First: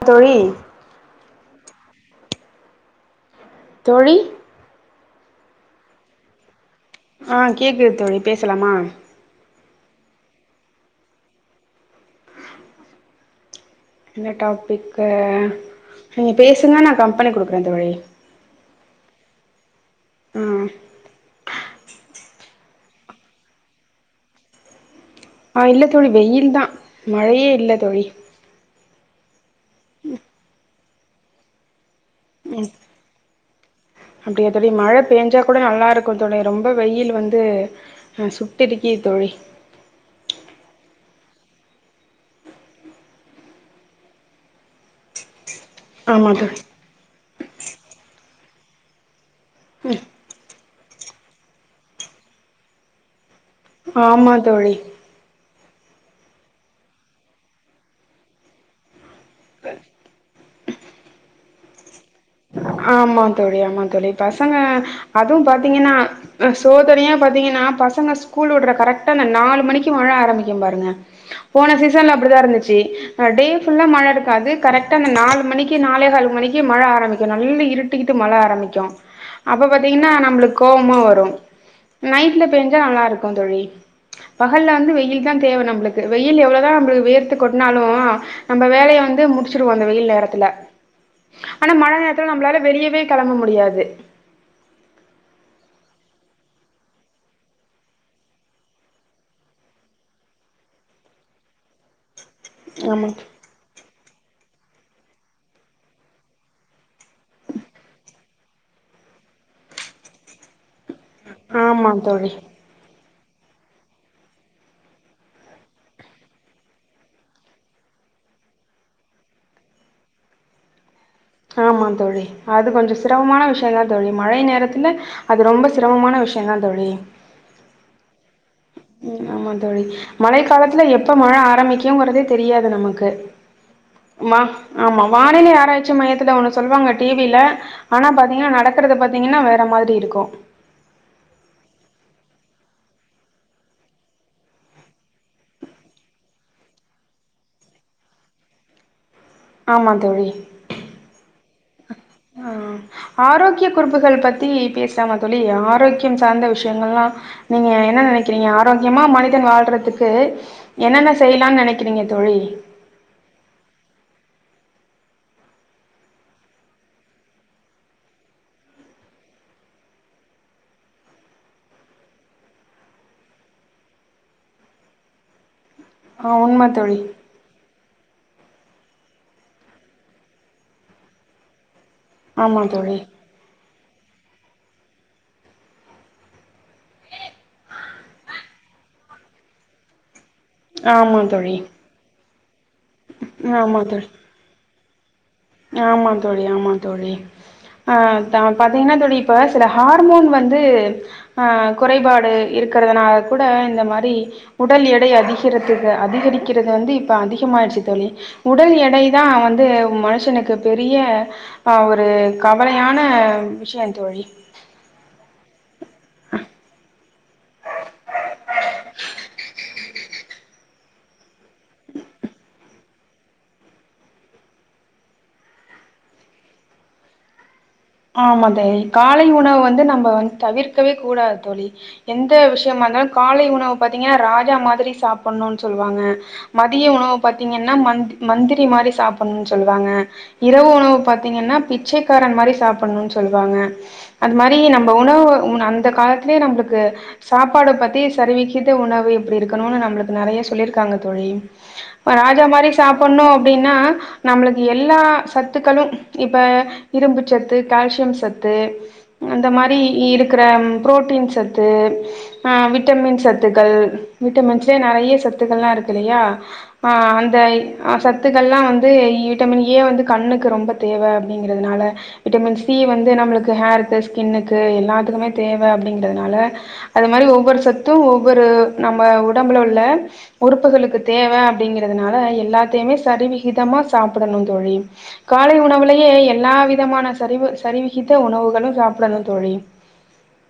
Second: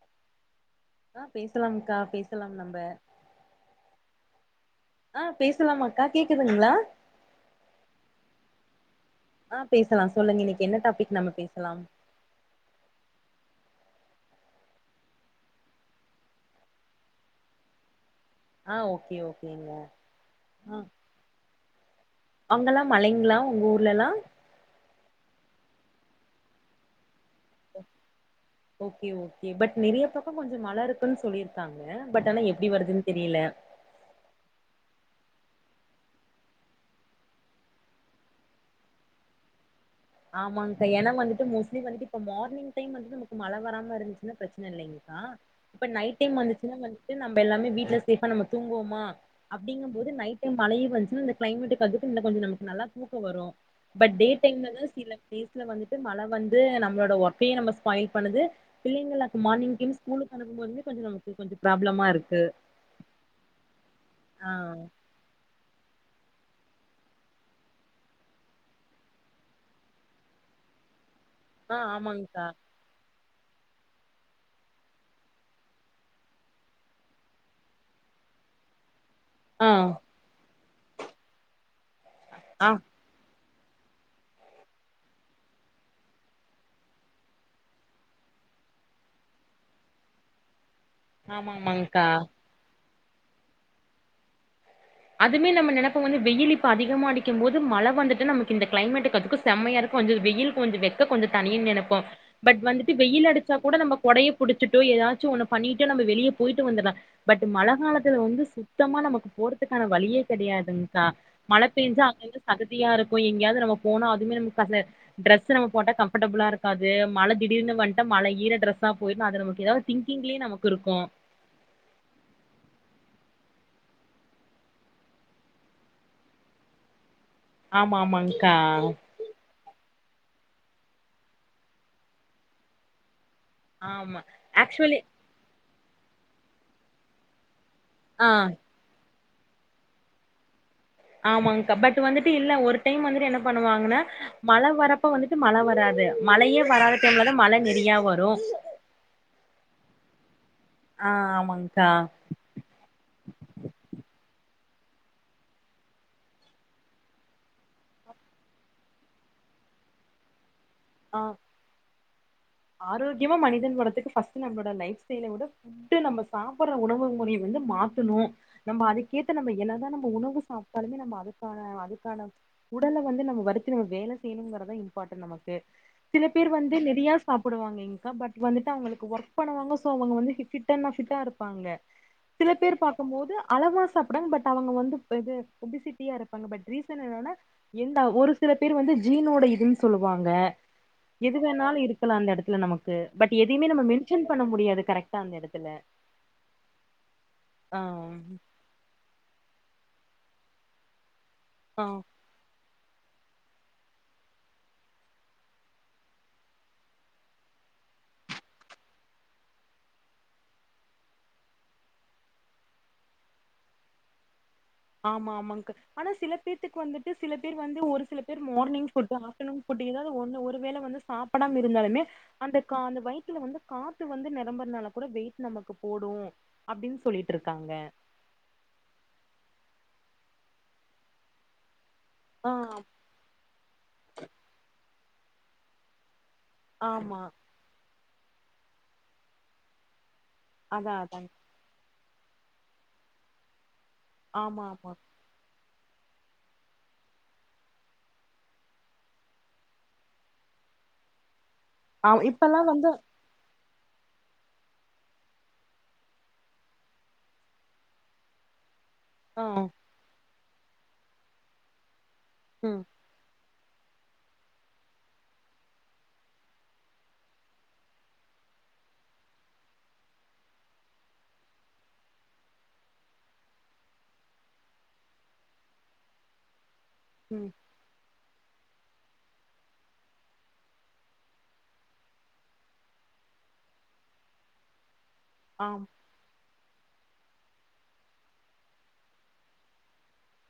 த்தொளி ஆஹ பேசலாம்க்கா பேசலாம் நம்ம தொளி ஆஹ் பேசலாமாக்கா கேக்குதுங்களா ஆஹ கேக்குது தோழி பேசலாமா ஆஹ பேசலாம் சொல்லுங்க இன்னைக்கு என்ன டாபிக் நம்ம பேசலாம் என்ன டாபிக நீங்க பேசுங்க நான் கம்பெனி குடுக்குறேன் தோழி ஆஹ ஓகே ஓகேங்க உம் அங்கெல்லாம் மலைங்களா உங்க ஊர்லல்லாம் ஆ இல்ல தோழி வெயில் தான் மழையே இல்லதொழி ஓகே ஓ பட் நிறைய பக்கம் கொஞ்சம் மழை இருக் னு சொல்லியிருக்காங்க பட் ஆனா உம் எப்டி வருதுன்னு தெரியல அப்படிய தோடி மழை பெஞ்சா கூட நல்லா இருக்கும் தொழி ரொம்ப வெயில் வந்து சுட்டேருக்கி தொழி ஆமாக்கா எனா வந்துட்டு மோஸ்ட்லி வந்துட்டு இப்ப மார்னிங் டைம் வந்துட்டு நமக்கு மழை வராம இருந்துச்சுன்னா பிரச்சனை இல்லைங்கக்கா இப்ப நை ஆமா டைம் தோழி வந்துச்சுன்னா வந்துட்டு நம்ம எல்லாமே வீட்டுல சேபா நம்ம தூங்குவோம அப்படிங்கும்போது நைட டை மழைய வெச்சுன்னா இந்த கிளைமேட்டுக்கு அத்துட்டு இந்த கொஞ்ச நமக்கு நல்லா தூக்கம் வரும் ஆமா தோழி இதுல வந்துட்டு மழை வந்து நம்மோட ஒர்கையு நம்ம ஸ்பாயி பண்ணுது பிள்ளைங்கக்கு மார்னிங் ஸ்கூலுக்கு அனுும்ப போது கொஞ்சம் வந்து கொ்சம் ப்ராப்ளமா இருக்கு ஆமா தோழி ஆமா தோழி ஆ பசங்க அதுவும் பா பாத்தீங்கன்னா சோதனையே பாத்தீங்கன்னா பசங்க ஸ்கூல் விடுற கரெக்டா அந்த நாலு மணிக்கு மழை ஆரம்பக்கும் பாருங்க போன ஆ சீசன்ல அப்படிதான் ஆமாங்க்கா இருந்துச்சு டே ஃபுல்லா மழை இருக்காது கரெக்டாந்த நாலு மணிக்கு நாளேகாலு மணிக்கு மழை ஆரம்பி நல்லா இருட்டிக்கிட்டு மழை ஆரம்பிக்கும் அப்ப ஆ பாத்தீங்கன்னா நம்மளுக்கு கோபமா வரும் நைட்டில ஆ பெய்ஞ்சால் நல்லாிருக்கும் தோழி பகலா வந்து வெயில் தான் தேவை நம்பளுக்கு வெயில் எவ்வளவுதான் நம்மளுக்கு வெர்த்து கொட்னாலும் நம்ம வேலையை வந்து முடிச்சிருவோம் அந்த வெயில் நேரத்துல ஆமாமங்கா நளால வெளியவே கிளம்ப முடியாது அதுமே நம்ம நினைப்போம் வந்து வெயில் இப்ப அதிகமா அடிக்கும் போது மழை வந்துட்டு நமக்கு இந்த கிளைமேட்டுக்கு அதுக்கும் செம்மையா இருக்கும் கொஞ்சம் வெயில் கொஞ்சம் வக்க கொஞ்சம் தனியனுு நைப்போம் பட் வந்துட்டு ஆமா வெயில் அடிச்சா கூட நம கொடைய புடிச்சிட்டோ ஏதாச்சும் ஒண்ண பண்ணிட்டு நம்ம வெளியே போயிட்டு வந்துடலாம் பட் மழ காலத்துல வந்து சுத்தமா நமக்கு போர இக்கான வழியே கிடையாதுங்க மழை ஆமா பெஞ்சா அங்க தோழி அங்க சகதியா இருக்கு போய் எங்கயாவது நம்ம போனா அதுவுமே நம டிரெஸ் நம்ம போட்டா காம்போர்டபிள்லா இருக்காது மழை திடீர்னு வந்ட்ட மழ ஈர டிரெஸா போயிருும் அது நமக்கு ஏதாவது திங்கிங்லயே நமக்கு இருக்கும் ஆமா தோழி அது கொஞ்சம் சிரமமான விஷயம் தான் தோழி மழை நேரத்துல அது ரொம்ப சிரமமான விஷயம் தான் தோழி ஆமா ஆமாங்க உம் ஆமா தோழி மழை காலத்துல எப்ப மழை ஆரம்பிக்குங்கறதே தெரியாது நமக்கு ஆமா. வா ஆக்சுவலி ஆமா வானில யாராச்சு மையத்துல ஒன்னு சொல்லுவாங்க டிவில ஆனா ஆ. பாத்தீங்கன்னா நடக்கறத பத்தி பார்த்தீங்கன்னா வேறு மாதிரி இருக்கும் ஆமாங்கா பட் வந்துட்டு இல்ல ஒரு டைம் வந்துட்டு என்ன பண்ணுவாங்கன்னா மழை வரப்ப வந்துட்டு மழை வராது மழையே வராத டைம்லதான் மழை நெிறையா வரும் ஆமா தோழிஹ ஆமாங்க்கா ஆரோக்கிய குறிப்புகள் பத்தி பேசலாம சொல்லி ஆரோக்கியம் சார்ந்த விஷயங்கள்ல்லாம் நீங்க என்ன நினைக்கிறீங்க ஆரோக்கியமா மனிதன் வாழ்றதுக்கு என்னென்ன செய்யலாம்னு நினைக்கிறீங்க தோழி ஆரோக்கியமும் மனிதன் உடத்துக்கு பஸ்ட் நம்மளோட லைஃப் ஸ்டைலை விட புட்டு நம்ம சாப்பிற உணவு முறைய வந்து மாத்தணும் நம்ம அதுக்கேத்த நம்ம என்னதான் நம்ம உணவு சாப்பிட்டாலுமே நம்ம அதுக்கான அதுக்கான உடல வந்து நம்ம வருத்தி நம்ம வேல செய்யணுங்கறதான் இம்பார்ட்டன்ட் நமக்கு ஆஹ் உண்ம தோழி இல்லைங்க்கா பட் வந்துட்டு அவளுக்கு ஒர்க் பண்ணுவாங்க சோ அவங்க ஃபிட்டென்ன ஃபிட்டாயிருப்பாங்க சில ஆமா பேர் தோழி பார்க்கும்போது அளவா சாப்டுவாங்க பட் அவங்க வந்து ஒபீசிட்டியா இருப்பாங்க பட் ரீசன் என்னன்னா ஒரு சில பேர் வந்து ஜீனோட இதுன்னு சொல்லுவாங்க ஆமா எது தோழி வேணாலு இருக்கலா அந்த எடத்துல நமக்கு பட் எதையுமே ஆமா நம்ம தோழி மென்ஷன் பண்ண முடியாது கரெக்டா அந்த எடத்துல ஆமா தோழி ஆமா தோழி ஆ ஆஹ் பாத்தீங்கன்னா தோழி இப்ப சில ஹார்மோன் வந்து ஆஹ் ஆ குறைபாடுயிருக் குறதுனால கூட இந்த மாரி உடல் எடை அதிகரத்துக்கு அதிகரிக்குறது வந்து இப்ப அதிகமாயிடுச்சு தோழி உடல் எடை தா வந்து மனு ஷனுக்கு பெரிய ஆஹ் ஒரு கவலையான விஷியோ தோழி ஆமா ஆமாங்க ஆனா சில பேர்த்துக்கு வந்துட்டு சில பேர் வந்து ஒரு சில பேர் மார்னிங் ஃபுட்டு் ஆப்டர்நூன் ஃபுட்டு எதாவது ஒண்ணு ஒரு வேள வந்து சாப்புடாம இருந்தாலுமே அந்த கா அந்த வயித்துல வந்து காத்து வந்து நெரம்புறனால கூட வெயிட் நமக்கு போடும் அப்டின்னு சொல்லிட்டு இருக்காங்க ஆமா தோழி காலை உணவு வந்து நம் ப வந்து தவிர்க்கவேக் கூடாது தோழி எந்த ஆ விஷியமாயிருந்தாலோ காலை உணவு பாத்தீங்கன்னா ராஜா மாதிரி சாப் புடனோம்னு சொல்லுவாங்க மதிய உணவு ஆமா பார்த்தீங்கன்னா மந் மந்திரி மாதிரி சாப்புடணோம்னு சொல்லுவாங்க இரவு அதா உணவு அதா பாத்தீங்கன்னா பி ச்சைக்காரன் மாரி சாப் புன்னோம்னு சொல்லுவாங்க அது மாதிரி ஆமா நம்ம ஆமா உணவு உ அந்த இந்த காலத்துலயே நம்மளுக்கு சாப்பாட பத்தி சரிவிக்கித்த உணவு எப்டியிருக்கணோம்னு நம்மளுக்கு நெறைய சொல்லியிருக்காங்க தோழி ஆ ராஜா இப்பல்லாம் மாரி வந்து சாப்புட்ணோ அப்டின்னு ன்னா நம்மளுக்கு எல்லா சத்துக்களோ இப்ப இரும்புச்சத்து கால்சியம் சத்து ஆ அந்த மாதிரியிருக்கு இருக்குற புரோட்டீன் சத்து ஆஹ் ம் விட்டமின் சத்து சத்துக்கள் விட்டமின்ஸ்லயே நெறைய சத்துகள்லாயிருக்குயில்லையா ஆஹ் அந்த சத்துக்கள்லா வந்து விட்டமின் ஏ வந்து கண்ணுக்கு ரொம்ப தேவ அப்டிங்குறதுனால விட்டமின் சி வந்து நம்மளுக்கு ஹேருக்கு ஸ்கின்னுக்கு எல்லாத்துக்குமே தேவை அப்படிங்கதுனால அது மாதிரி ம் ஒவ்வொரு சத்தும் ஒவ்வொரு நம்ம உடம்புல உள்ள உறுப்புகளுக்கு தேவை அப்படிங்கறதனால எல்லாத்தையுமே சரிவிகிதமா சாப்பிடணும் தொழி காலை ஆம் உணவுலேயே எல்லா விதமான சரிவு சரிவிகித்த உணவுகளும் சாப்பிடணும் தொழி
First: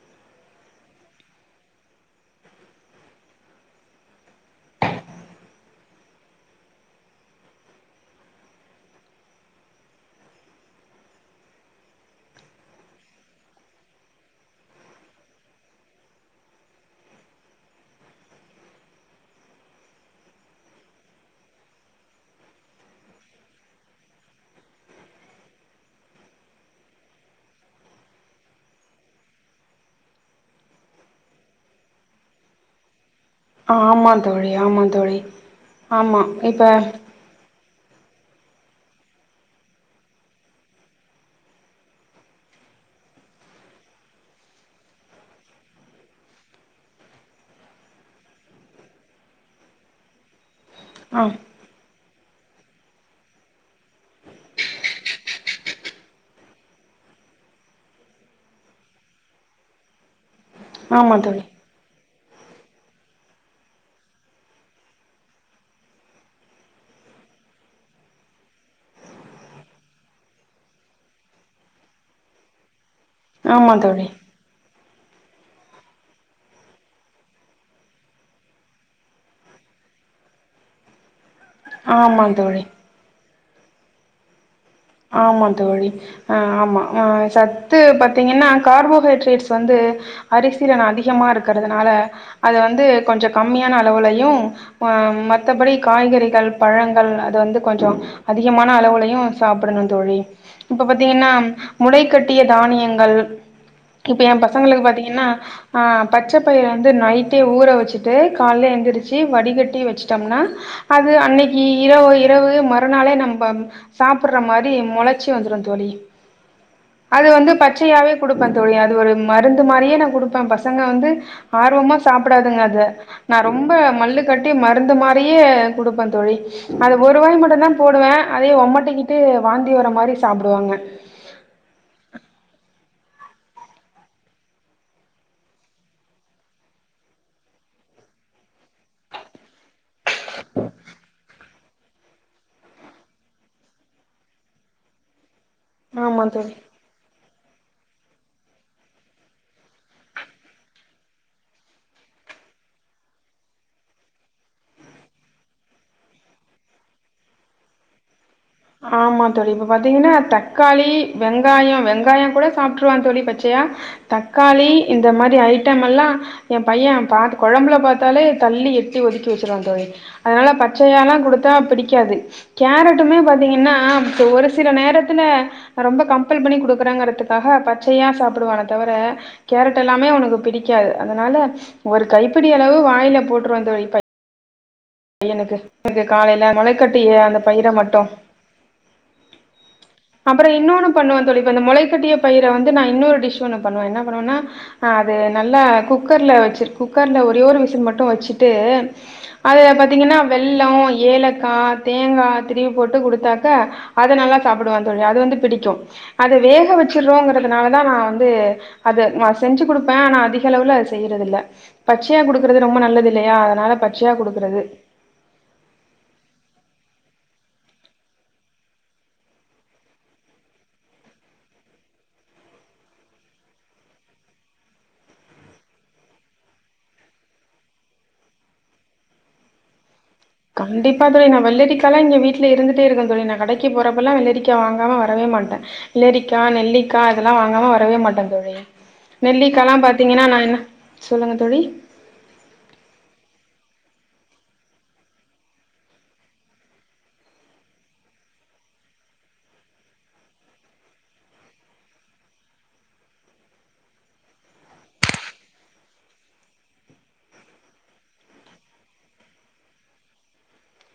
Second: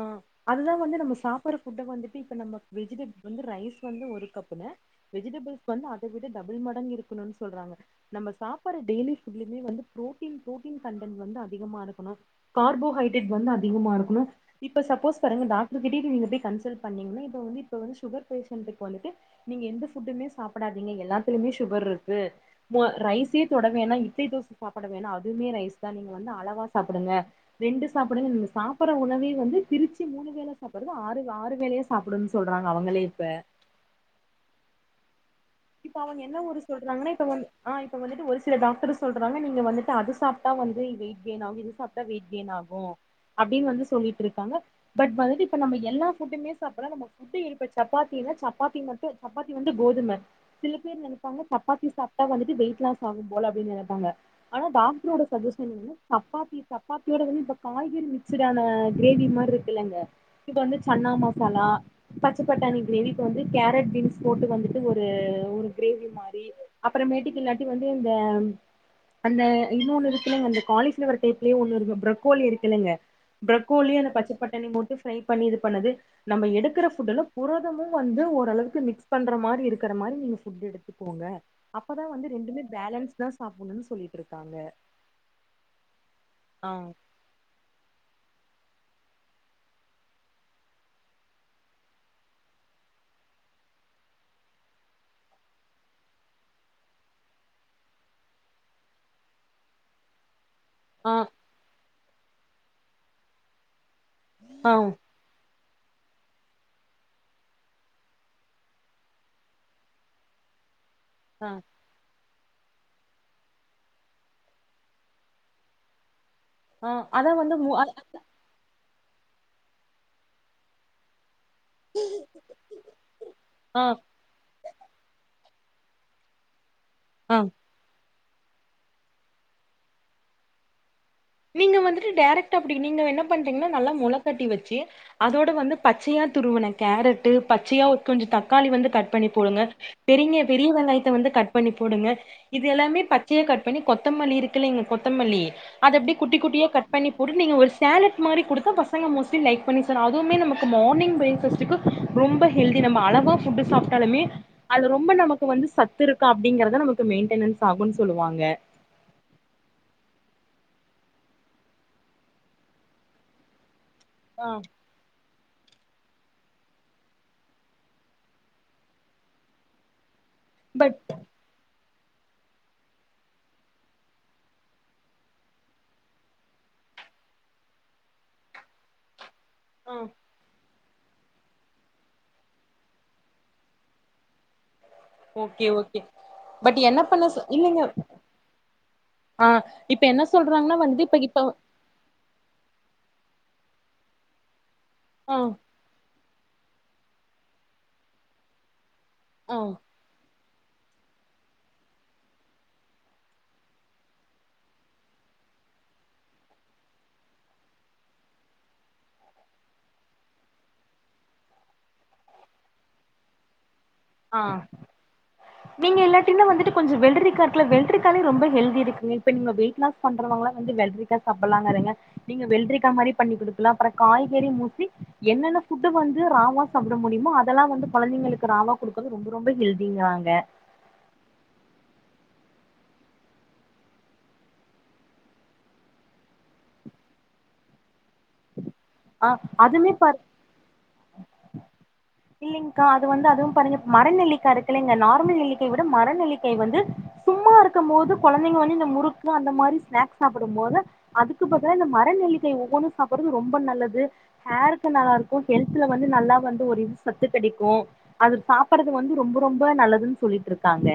ஆஹ அதுதான் வந்து நம்ம சாப்படுற புட்டை வந்துட்டு இப்ப நம்ம வெஜிடபுல் வந்து ரைஸ் வந்து ஒரு கப்புன்ன வெஜிடபிள்ஸ் வந்து அதை விட டபுள் மடங்கு இருக்கணும்னு சொல்றாங்க நம்ம சாப்பிடடுற டெயலி ஃபுட்லமே வந்து ப்ரோட்டீன் ப்ரோட்டீன் கண்டன்ட் வந்து அதிகமா இருக்கணும் கார்போஹைட்ரேட் வந்து அதிகமா இருக்கணும் இப்ப சப்போஸ் பாருங்க டாக்டர் கிட்ட நீங்க போய் கன்சட் பன்னிங்கனா இப்ப வந்து இப்பவந்து சுகர் பேஷட்க்கு வந்துட்டு நீங்க எந்த புட்டுமே சாப்பிடாதீங்க எல்லாத்துலையுமே சுகர் இருக்கு ரைஸே தொட வேணா இட்லி தோசை சாப்பிட வேணா அதுமே ரைஸ் தான் நீங்க வ அளவா சாப்பிடுங்க ரெண்டு சாப்பிடு சாப்பற உணவே வந்து திருச்சி மூணு வேலை சாப்பிடுறது ஆறு ஆறு வேலையா சாப்பிடன்னனு சொல்றாங்க அவங்களே ஆமா தோழி ஆமா தோழி இப்ப அவங்க ஆமா என்ன ஊரு இப்ப சொல்றாங்கன்னா இப்பவந் ஆஹ இப்ப வந்துட்டு ஒரு சில டாக்டர் சொல்றாங்க நீங்க வந்துட்டு அது சாப்பிட்டா வந்து வெயிட் கெயின் ஆகும் இது சாப்பிட்டா வெயிட் கெயின் ஆகும் அப்படின்னு வந்து சொல்லிட்டு இருக்காங்க பட் வந்துட்டு இப்ப நம்ம எல்லா புட்டுமே சாப்ப நமபப்ப சப்பாத்தின்னா சப்பாத்தி மட்டும் சப்பாத்தி வந்து கோதுமை சில பேர் ஆ நைட்ல சப்பாத்தி சாப்ப வந்துட்டு வெயிட் லாஸ் ஆகும் போல அப்படின் நினைப்பாங்க ஆனா டாக்டரோட சஜன் என்ன்னா தப்பாத்தி தப்பாத்தியோட வ இப்ப காய்கறி மிக்ச்ட ஆான கிரேவி மாதிரி இருக்குல்லங்க இது வந்து சன்னா ஆமா தோழி மசாலா பச்சை பட்டாணி கிரேவிக்கு வந்து கேரட் பீன்ஸ் போட்டு வந்துட்டு ஒரு ஒரு கிரேவி மாரி அப்புறமேட்டுக்கு இல்லாட்டி வந்து இந்த அந்த இன்ன ஒண்ணு இருக்குல்லங்க அந்த காலிபிளோவர் டைப்லயே ஒண்ணு பிரகோலி இருக்குல்லுங்க ஆமா பிரகோலி தோழி அந்த பச்சை பட்டணி போட்டு பண்ணி இது பண்ணது நம்ம எடுக்கிற புரதமும் வந்து ஓளவுக்கு மிக்ஸ் பண்ற மாதிரி இருக்கிற மாதிரி நீங்க எடுத்து போங்க அப்பதான் ஆமா வந்து ரெண்டுமே தோழி பேலன்ஸ் தான் சாப்பிடணு சொல்லிட்டு இருக்காங்க ஆமா தோழி ஆஹ் ஆ ஆமா ஆஹ் சத்து பாத்தீங்கன்னா கார்போஹைட்ரேட்ஸ் வந்து அரிசீல அதிகமாக இருக்கிறதுனால அது வந்து கொஞ்சம் கம்மியான அளவுலையும் மத்தபடி காய்கறிகள் பழங்கள் அது வந்து கொஞ்சம் அதிகமான அளவுலையும் சாப்படணும் தொழி இப்ப ஆ பாத்தீங்கன்னா முளை கட்டிய தானியங்கள் இப்ப ஏ ஆ பசங்களுக்கு பாத்தீங்கன்னா ஆ பச்ச பயிரை வந்து நைட்டே ஊற வச்சுட்டு காலே எழுந்திரிச்சு வடிகட்டி வச்சுட்டோம்னா அது ஆ அன்னைக்கு இரவு இவு மறுநாளே நம்ம சாப்படுற மாரி முளைச்சி வந்துடும் தோழி ஆ அது அதா வந்து மு அ பச்சயாவே குடுப்பன் தோழியாது ஒரு மருந்து மாரியே நான் கொடுப்பேன் பசங்க வந்து ஆர்வமா சாப்படாதுங்க அது நான் ரொம்ப ஆ மல்லு கட்டி மருந்து மாரியே கூடு பந்தோழி அது ஆ ஒருவாய் மட்டம்தான் போடுவேன் அதே ஒமட் ஒமடிகிட்டு வாந்தி வர மாதிரி சாப்பிடுவாங்க நீங்க வந்துட்டு டைரெக்ட்டா அப்படி நீங்க என்ன பண்றீங்கன்னா நல்லா முளகட்டி வச்சு அதோட வந்து பச்சையா துருவன கேரட்டு பச்சையா கொஞ்சம் தக்காளி வந்து கட் பண்ணி போடுங்க பெரியங்க பெரிய வெள்ளாயத்த வந்து கட் பண்ணி போடுங்க இது எல்லாமே பச்சையா கட் பண்ணி கொத்தமல்லி இருக்குல்லங்க கொத்தமல்லி அதை அப்படி ஆமா குட்டி தோழி குட்டியா கட் பண்ணி போட்டு நீங்க ஒரு சேலெட் மாதிரி கொடுத்தா பசங்க மோஸ்ட்லி லைக் பண்ணி சொ அதுவுமே நமக்கு மார்னிங் பிரேக்ஃபாஸ்டுக்கு ரொம்ப ஹெல்தி நம்ம அழகாக ஃபுட்டு சாப்பிட்டாலுமே அதுல ரொம்ப நமக்கு வந்து சத்து இருக்கா அப்படிங்கிறத நமக்கு மெயின்டனன்ஸ் ஆகும்னு சொல்லுவாங்க ஆமா தோழி இப்ப பாத்தீங்கன்னா தக்காளி வெங்காயம் வெங்காயம் கூட சாப்பிட்டுருவான் தோழி பச்சையா ஆ தக்காளி இந்த மாதிரி ஐ டைம் எல்லாம் என் பையன் பா குழம்புல பாத்தாலே தள்ளி எட்டி ஒதுக்கி வச்சுருவான் தோழி அதன பட் பச்சயல்லாம் கொடுத்தா பிடி பிடிக்காது கேரட்டுமே பாத்த பாத்தீங்கன்னா இப்ப ஒரு சில நேரத்துல ரொம்ப கம்பல் பண்ணி குடுக்குறாங்கறதுக்காக பச்சையா சாப்பிடுவான தவிர கேரட் ஆ எல்லாமே உனக்கு பிடி புடிக்காது அதனால ஒரு கைப்பிடி அளவு வாயில போட்டுறுவேன் தோழி ஓகே ஓகே பையனுக்கு காலையில பட் என்ன முளைக்கட்டிய பண்ண அந்த சொ பயிரை இல்லைங்க மட்டும் ஆ இப்ப என்ன அப்புறம் சொல்றாங்கன்னா இன்னொன்னு வந்து இப்ப பண்ணுவேன் இப்ப தோழி அந்த முளைக்கட்டிய பயிர வந்து நான் இன்னொரு டிஷ் ஒண்ணு பண்ணுவே என்ன பண்ணுவனா ஆஹ ஆ அ நல்லா குக்கர்ல சரி குக்கர்ல ஒரே ஒரு விஷில் மட்டும் வச்சுட்டு ஆ அத பத்தி ஏன்னா வெள்ளம் ஏலக்காய் தேங்காய் திரிவி போட்டு குடுத்தாக்க அதை நல்லா சாப்பிடுவான் தோழி அது வந்து பிடிக்கும் அதை வேக வச்சறோங்கறிறதுனால தான் நான் வந்து அத செஞ்சு கொடுப்பேன் ஆனா அதிக அளவு அத செய்யறத இல்ல பச்சையா குடுக்கறது ரொம்ப நல்லது இல்லையா அதனால ஆ பச்சயாகொடுக்குறது நீங்க இல்லாட்டி வந்துட்டு கொஞ்சம் வெல்ரிக்கா இருக்குல வெல்ரிக்காலே ரொம்ப ஹெல்தி இருக்குங்க இப்ப நீங்க வெயிட் பண்றவங்காம் வந்து வெல்ரிக்காய் சாப்பிடலாங்க இருங்க நீங்க வெல்ரிக்காய் மாரி பண்ணி குடுக்கலாம் அப்புறம் காய்கறி மூசி என்னென்ன புட்வந்து ராவா சாப்பிட முடியுமோ அதெல்லாம் வந்து குழந்தைங்களுக்கு ராவா கொடுக்கது ரொம்ப ரொம்ப ஹெலிங்காங்க கண்டிப்பா தோழி நா வெள்ளரிக்காய்லாம் இங்க வீட்டுல வீட்டில் இருந்துட்டே இருக்கேன் தோழி நான் கடைக்கு போகிறப்பெல்லாம் வெள்ளரிக்காய் வாங்காமல் வரவே மாட்டேன் வெள்ளரிக்கா நெல்லிக்காய் இதெல்லாம் வாங்காம வரவே மாட்டேன் தோழி ஆ நெல்லிக்கல்லாம் அதுமே பாரு பாத்தீங்கன்னா நான் என்ன சொல்லுங்க தோழி இல்லைங்கக்கா அது வந்து அதுவும் பார்ங்க மரநெல்லிக்காய் இருக்குல்லங்க நார்மல் நெல்லிக்காயவிட மரநெல்லிக்காய் வந்து சும்மா இருக்கும் போது குழந்தைங்க வந்து இந்த முறுக்கு அந்த மாதிரி ஸ்நாக்ஸ் சாப்பிடும் போது அதுக்கு பதிலா இந்த மர நெல்லிக்காய் ஒவ்வொன்னும் சாப்பிடுறது ரொம்ப நல்லது ஹேருக்கு நல்லா இருக்கும் ஹெல்தல வந்து நல்லா வந்து ஒரு இ சத்து கிடைக்கும் அது சாப்படுறது வந்து ரொம்ப ரொம்ப நல்லதுன்னு சொல்லிட்டு இருக்காங்க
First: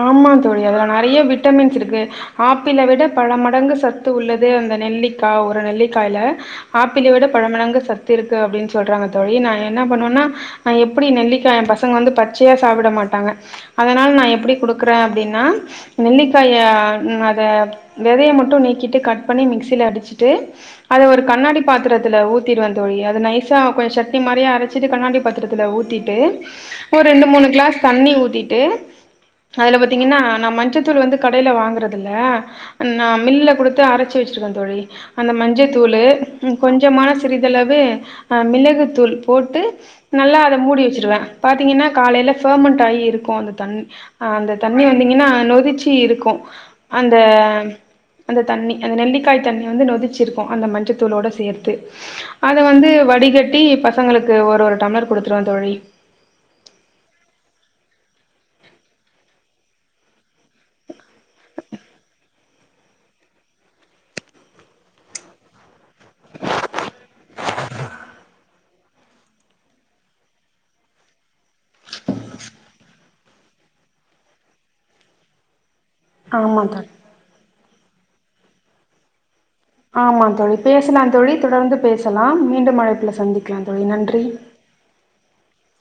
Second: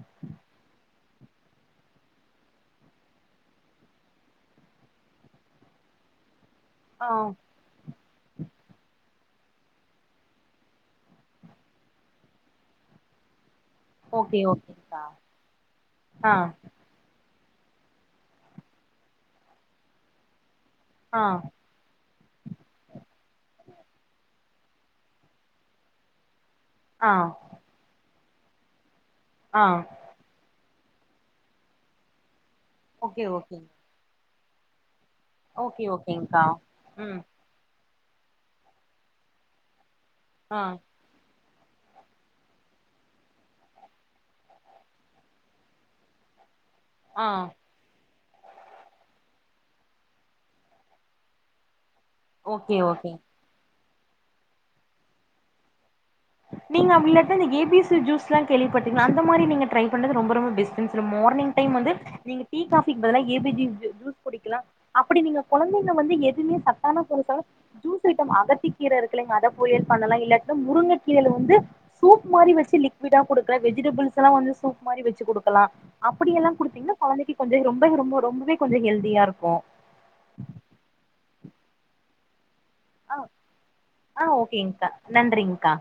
ஆமா தோழி அதுல நிறைய விட்டமின்ஸ் இருக்கு ஆப்பிளை விட பல மடங்கு சத்து உள்ளது அந்த நெல்லிக்காய் ஒரு நெல்லிக்காயல ஆ ஆப்பிள விட பழமடங்கு சத்து இருக்கு அப்படின்னு சொல்றாங்க தோழி நான் என்ன பண்ணுவேனானஎப்படி நெல்லிக்காய் என் பசங்க வந்து பச்சையா சாப்பிட மாட்டாங்க அதனால் நான் ஓகே எப்படி ஓகேங்க்கா கொடுக்குறன் அப்படின்னா ஆ நெல்லிக்காய அத விதையை மட்டும் நீக்கிவிட்டு கட் பண்ணி மிக்ஸில அடிச்சிட்டு அது ஒரு ஆ கண்ணாடி பாத்திரத் ஊத்திறுவேன் தோழி அது நைசா கொஞ்சம் சட்டினி மாதிரியா அரைச்சிட்டு கண்ணாடி பாத்திரத்துல ஊத்திட்டு ஒரு ஆ ரண்டு மூணு கிளாஸ் தண்ணி ஊத் விட்டுட்டு ஆ அதுல பாத்தீங்கன்னா நம் மஞ்ச [unintelligible] வந்து கடையில வாங்கறதுல நான் ஓகே மில்ல ஓகே குடுத்து அரச்சி [unintelligible] தொழி அந்த ஓகே மஞ்சத்தூளு ஓகேங்க்கா கொஞ்சமான ம் சிறிதளவு அஹ் மிளகுத்தூள் போட்டு நல்லா அத ஆ மூடி வச்சுருவேன் பாத்தீங்கன்னா காலையல பர்மெண்ட் ஆகி இருக்கும் அந்த தண்ணி அஹ் அந்த தண்ணி வந்தீங்கன்னா நொதிச்சு இருக்கும் அந்த ஆ அந்த தண்ணி அந்த நெல்லிக்காய் தண்ணி வந்து நொதிச்சிருக்கும் அந்த மஞ்சத்தூளோட சேர்த்து அத ஓகே வந்து ஓகே வடிகட்டி ப பசங்களுக்கு ஒரு ஒரு டம்ளர் கொடுத்துருவேன் தோழி நீங்க இல்லட்ன ஏபிசி ஜூஸ் கேள்விப்பட்டிங்கலா அந்த மாரி நீங்க ட்ரைப் பன்னது ரொம்ப ரொம்ப பெஸ்ட் மார்னிங் டைம் வந்து நீங்க டீ காபிக்கு பதிலா ஏபிசி ஜூஸ் குடிக்கலாம் அப்படி நீங்க குழந்தங்க வந்து எதுவுமே சத்தானருசா ஜூஸ் ஐட்டம் அகத்தி கீர இருக்குங்ல அத பொரியல பண்ணலாம் இல்லா முருங்க இதுல வந்து சூப் மாரி வச்சு லிக்விடா குடுக்கல வெஜிடபிள்ஸ் எலாம் வந்து சூப் மாரி வச்சு குடுக்கலாம் அப்படி எலாம் ஆமா தோழி குடுத்தீங்கன்ன [unintelligible] [unintelligible] அப்ப ரொம்பொவே கொஞ்ச ஹெல்தியா இருக்கும் ஆமா தொழி பேசலாம் தொழி தொடர்ந்து பேச சொலாம் மீண்டும் அழைப்புல ஆஹ் சந்திக்கலா தோழி நன்றி ஆஹ் ஓகேங்கா நன்றிங்க்கா